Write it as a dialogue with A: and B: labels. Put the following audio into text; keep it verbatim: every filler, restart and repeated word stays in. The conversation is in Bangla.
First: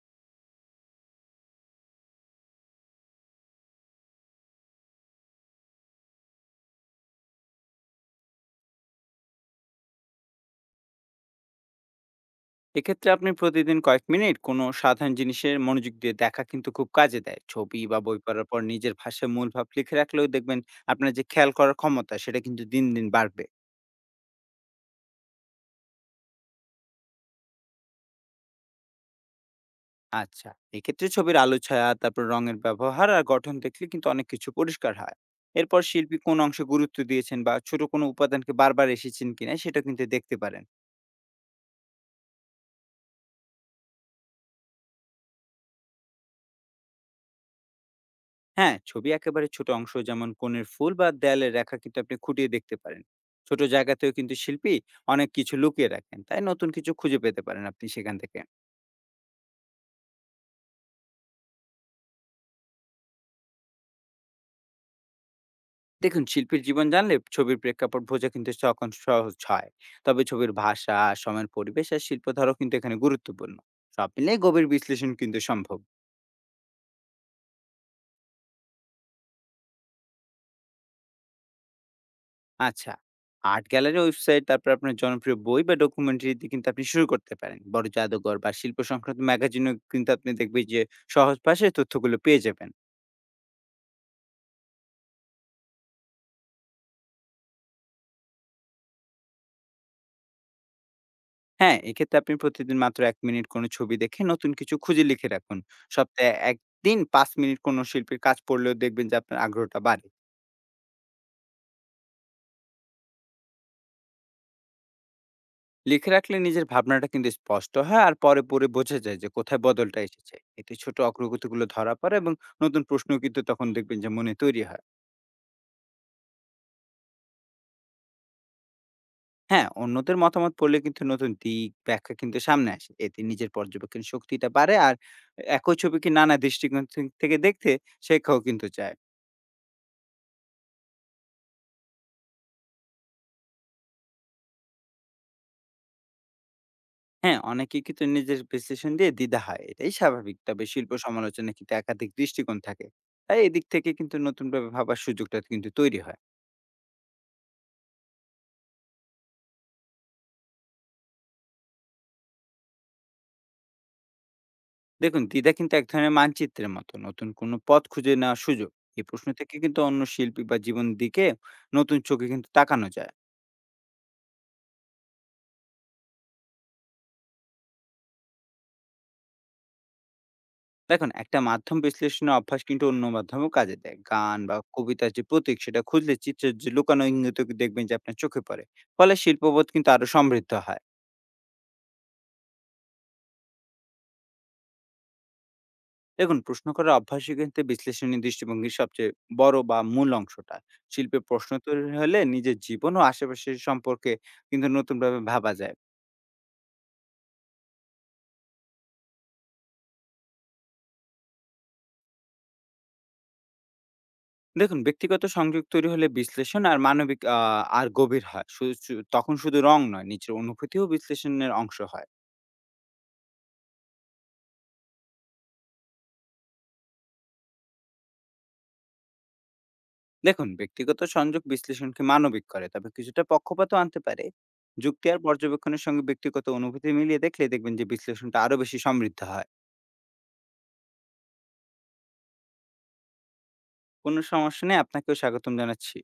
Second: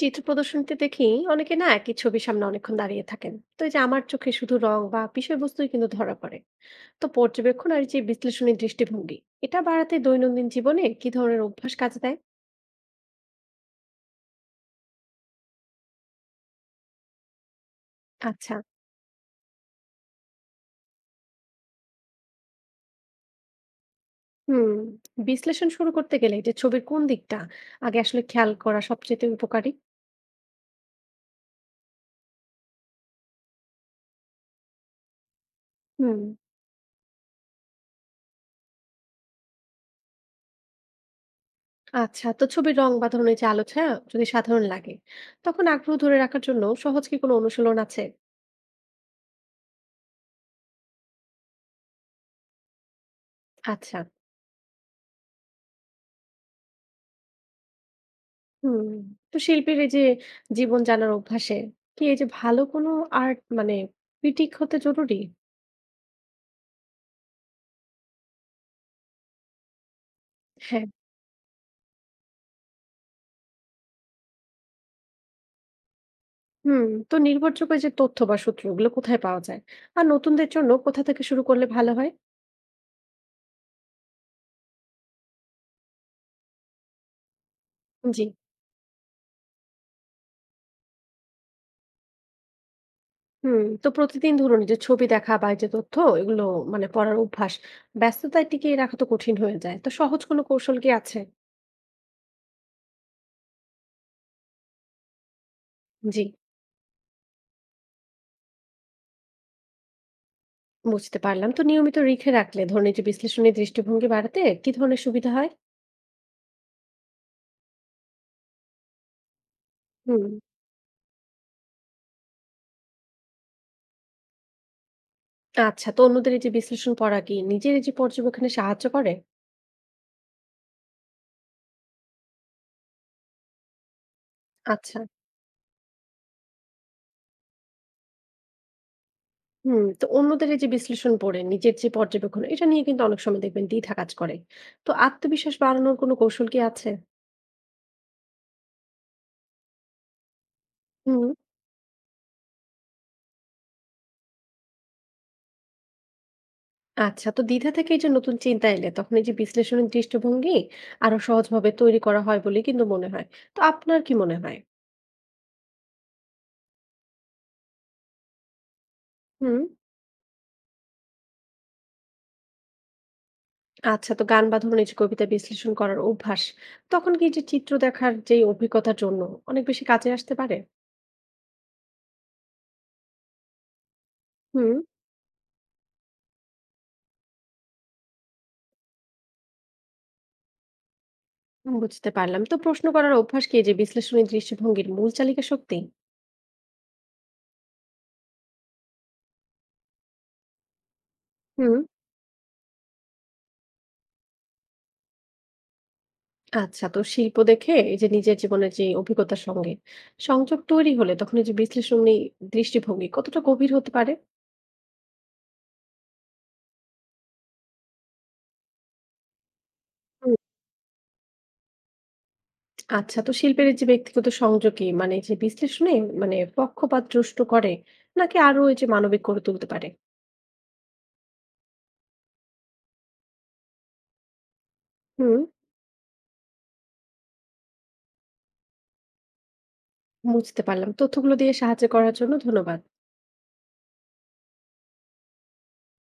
A: চিত্র প্রদর্শনীতে দেখি অনেকে না একই ছবির সামনে অনেকক্ষণ দাঁড়িয়ে থাকেন। তো এই যে আমার চোখে শুধু রং বা বিষয়বস্তুই কিন্তু ধরা পড়ে। তো পর্যবেক্ষণ আর এই যে বিশ্লেষণী দৃষ্টিভঙ্গি এটা বাড়াতে দৈনন্দিন জীবনে কি ধরনের অভ্যাস কাজে দেয়?
B: এক্ষেত্রে আপনি প্রতিদিন কয়েক মিনিট কোনো সাধারণ জিনিসের মনোযোগ দিয়ে দেখা কিন্তু খুব কাজে দেয়। ছবি বা বই পড়ার
A: আচ্ছা।
B: পর নিজের ভাষায় মূল ভাব লিখে রাখলেও দেখবেন আপনার যে খেয়াল করার ক্ষমতা সেটা কিন্তু দিন দিন বাড়বে।
A: হুম। বিশ্লেষণ শুরু করতে গেলে যে ছবির কোন দিকটা আগে আসলে খেয়াল করা সবচেয়ে উপকারী?
B: আচ্ছা, এক্ষেত্রে ছবির আলো ছায়া, তারপর রঙের ব্যবহার আর গঠন দেখলে কিন্তু অনেক কিছু পরিষ্কার হয়। এরপর শিল্পী
A: হুম।
B: কোন অংশে গুরুত্ব দিয়েছেন বা ছোট কোনো উপাদানকে বারবার এসেছেন কিনা সেটা কিন্তু দেখতে পারেন।
A: আচ্ছা, তো ছবির রং বা ধরনের যে আলো ছায়া যদি সাধারণ লাগে, তখন আগ্রহ ধরে রাখার জন্য সহজ কি কোনো অনুশীলন আছে?
B: হ্যাঁ, ছবি একেবারে ছোট অংশ যেমন কোণের ফুল বা দেয়ালের রেখা কিন্তু আপনি খুঁটিয়ে দেখতে পারেন। ছোট
A: আচ্ছা।
B: জায়গাতেও কিন্তু শিল্পী অনেক কিছু লুকিয়ে রাখেন, তাই নতুন কিছু খুঁজে পেতে পারেন আপনি সেখান থেকে।
A: হুম, তো শিল্পীর এই যে জীবন জানার অভ্যাসে কি এই যে ভালো কোনো আর্ট মানে ক্রিটিক হতে জরুরি?
B: দেখুন, শিল্পীর জীবন জানলে ছবির প্রেক্ষাপট বোঝা কিন্তু তখন সহজ হয়। তবে ছবির
A: হ্যাঁ।
B: ভাষা, সময়ের পরিবেশ আর শিল্পধারও কিন্তু এখানে গুরুত্বপূর্ণ। সব মিলিয়ে গভীর বিশ্লেষণ কিন্তু সম্ভব।
A: হুম, তো নির্ভরযোগ্য এই যে তথ্য বা সূত্র ওগুলো কোথায় পাওয়া যায়? আর নতুনদের জন্য কোথা থেকে শুরু করলে ভালো হয়?
B: আচ্ছা, আর্ট গ্যালারি ওয়েবসাইট, তারপরে আপনার জনপ্রিয় বই বা ডকুমেন্টারি দিয়ে কিন্তু আপনি শুরু করতে পারেন। বড়
A: জি।
B: জাদুঘর বা শিল্প সংক্রান্ত ম্যাগাজিনও কিন্তু আপনি দেখবেন যে সহজ ভাষায় তথ্যগুলো পেয়ে যাবেন।
A: হুম, তো প্রতিদিন ধরুন এই যে ছবি দেখা বা এই যে তথ্য এগুলো মানে পড়ার অভ্যাস ব্যস্ততায় টিকিয়ে রাখা তো কঠিন হয়ে যায়, তো সহজ কোনো কৌশল কি আছে?
B: হ্যাঁ, এক্ষেত্রে আপনি প্রতিদিন মাত্র এক মিনিট কোনো ছবি দেখে নতুন কিছু খুঁজে লিখে রাখুন।
A: জি।
B: সপ্তাহে এক দিন পাঁচ মিনিট কোনো শিল্পীর কাজ পড়লেও দেখবেন যে আপনার আগ্রহটা বাড়ে।
A: বুঝতে পারলাম, তো নিয়মিত লিখে রাখলে ধরুন এই যে বিশ্লেষণী দৃষ্টিভঙ্গি বাড়াতে কি ধরনের সুবিধা হয়?
B: লিখে রাখলে নিজের ভাবনাটা কিন্তু স্পষ্ট হয় আর পরে পড়ে বোঝা যায় যে কোথায় বদলটা
A: হুম।
B: এসেছে। এতে ছোট অগ্রগতিগুলো ধরা পড়ে এবং নতুন প্রশ্নও কিন্তু তখন দেখবেন যে মনে তৈরি হয়।
A: আচ্ছা, তো অন্যদের এই যে বিশ্লেষণ পড়া কি নিজের এই যে পর্যবেক্ষণে সাহায্য করে?
B: হ্যাঁ, অন্যদের মতামত পড়লে কিন্তু নতুন দিক, ব্যাখ্যা কিন্তু সামনে আসে। এতে নিজের পর্যবেক্ষণ শক্তিটা বাড়ে আর
A: আচ্ছা।
B: একই ছবিকে নানা দৃষ্টিকোণ থে থেকে দেখতে শেখাও কিন্তু যায়।
A: হুম, তো অন্যদের এই যে বিশ্লেষণ পড়ে নিজের যে পর্যবেক্ষণ এটা নিয়ে কিন্তু অনেক সময় দেখবেন দ্বিধা কাজ করে। তো আত্মবিশ্বাস বাড়ানোর কোনো কৌশল কি আছে?
B: হ্যাঁ, অনেকেই কিন্তু নিজের বিশ্লেষণ দিয়ে দ্বিধা হয়। এটাই স্বাভাবিক। তবে শিল্প
A: হুম।
B: সমালোচনায় কিন্তু একাধিক দৃষ্টিকোণ থাকে। তাই এদিক থেকে কিন্তু নতুনভাবে ভাবার সুযোগটা কিন্তু তৈরি হয়।
A: আচ্ছা, তো দ্বিধা থেকে এই যে নতুন চিন্তা এলে তখন এই যে বিশ্লেষণের দৃষ্টিভঙ্গি আরো সহজভাবে তৈরি করা হয় বলেই কিন্তু মনে হয়। তো আপনার কি মনে হয়?
B: দেখুন, দ্বিধা কিন্তু এক ধরনের মানচিত্রের মতো। নতুন কোনো পথ খুঁজে নেওয়ার সুযোগ। এই প্রশ্ন থেকে
A: হুম।
B: কিন্তু অন্য শিল্পী বা জীবন দিকে নতুন চোখে কিন্তু তাকানো যায়।
A: আচ্ছা, তো গান বা ধরুন এই যে কবিতা বিশ্লেষণ করার অভ্যাস তখন কি এই যে চিত্র দেখার যে অভিজ্ঞতার জন্য অনেক বেশি কাজে আসতে পারে?
B: দেখুন, একটা মাধ্যম বিশ্লেষণের অভ্যাস কিন্তু অন্য মাধ্যমেও কাজে দেয়। গান বা
A: হুম।
B: কবিতার যে প্রতীক সেটা খুঁজলে চিত্রের যে লুকানো ইঙ্গিত দেখবেন যে আপনার চোখে পড়ে। ফলে শিল্পবোধ কিন্তু আরো সমৃদ্ধ হয়।
A: বুঝতে পারলাম। তো প্রশ্ন করার অভ্যাস কি এই যে বিশ্লেষণী দৃষ্টিভঙ্গির মূল চালিকা শক্তি?
B: দেখুন, প্রশ্ন করার অভ্যাসই কিন্তু বিশ্লেষণী দৃষ্টিভঙ্গির সবচেয়ে বড় বা মূল অংশটা। শিল্পে প্রশ্ন
A: হুম।
B: তৈরি হলে নিজের জীবন ও আশেপাশের সম্পর্কে কিন্তু নতুনভাবে ভাবা যায়।
A: আচ্ছা, তো শিল্প দেখে এই যে নিজের জীবনের যে অভিজ্ঞতার সঙ্গে সংযোগ তৈরি হলে তখন এই যে বিশ্লেষণী দৃষ্টিভঙ্গি কতটা গভীর হতে পারে?
B: দেখুন, ব্যক্তিগত সংযোগ তৈরি হলে বিশ্লেষণ আর মানবিক আ আর গভীর হয়। শু শু তখন শুধু রং নয়, নিজের
A: হুম।
B: অনুভূতিও বিশ্লেষণের অংশ হয়।
A: আচ্ছা, তো শিল্পের এই যে ব্যক্তিগত সংযোগই মানে যে বিশ্লেষণে মানে পক্ষপাত দুষ্ট করে নাকি আরো এই যে মানবিক করে তুলতে পারে?
B: দেখুন, ব্যক্তিগত সংযোগ বিশ্লেষণকে মানবিক করে, তবে কিছুটা পক্ষপাতও আনতে পারে। যুক্তি আর
A: হুম।
B: পর্যবেক্ষণের সঙ্গে ব্যক্তিগত অনুভূতি মিলিয়ে দেখলে দেখবেন যে বিশ্লেষণটা আরো বেশি সমৃদ্ধ হয়।
A: বুঝতে পারলাম। তথ্যগুলো দিয়ে সাহায্য করার জন্য ধন্যবাদ।
B: কোনো সমস্যা নেই, আপনাকেও স্বাগতম জানাচ্ছি।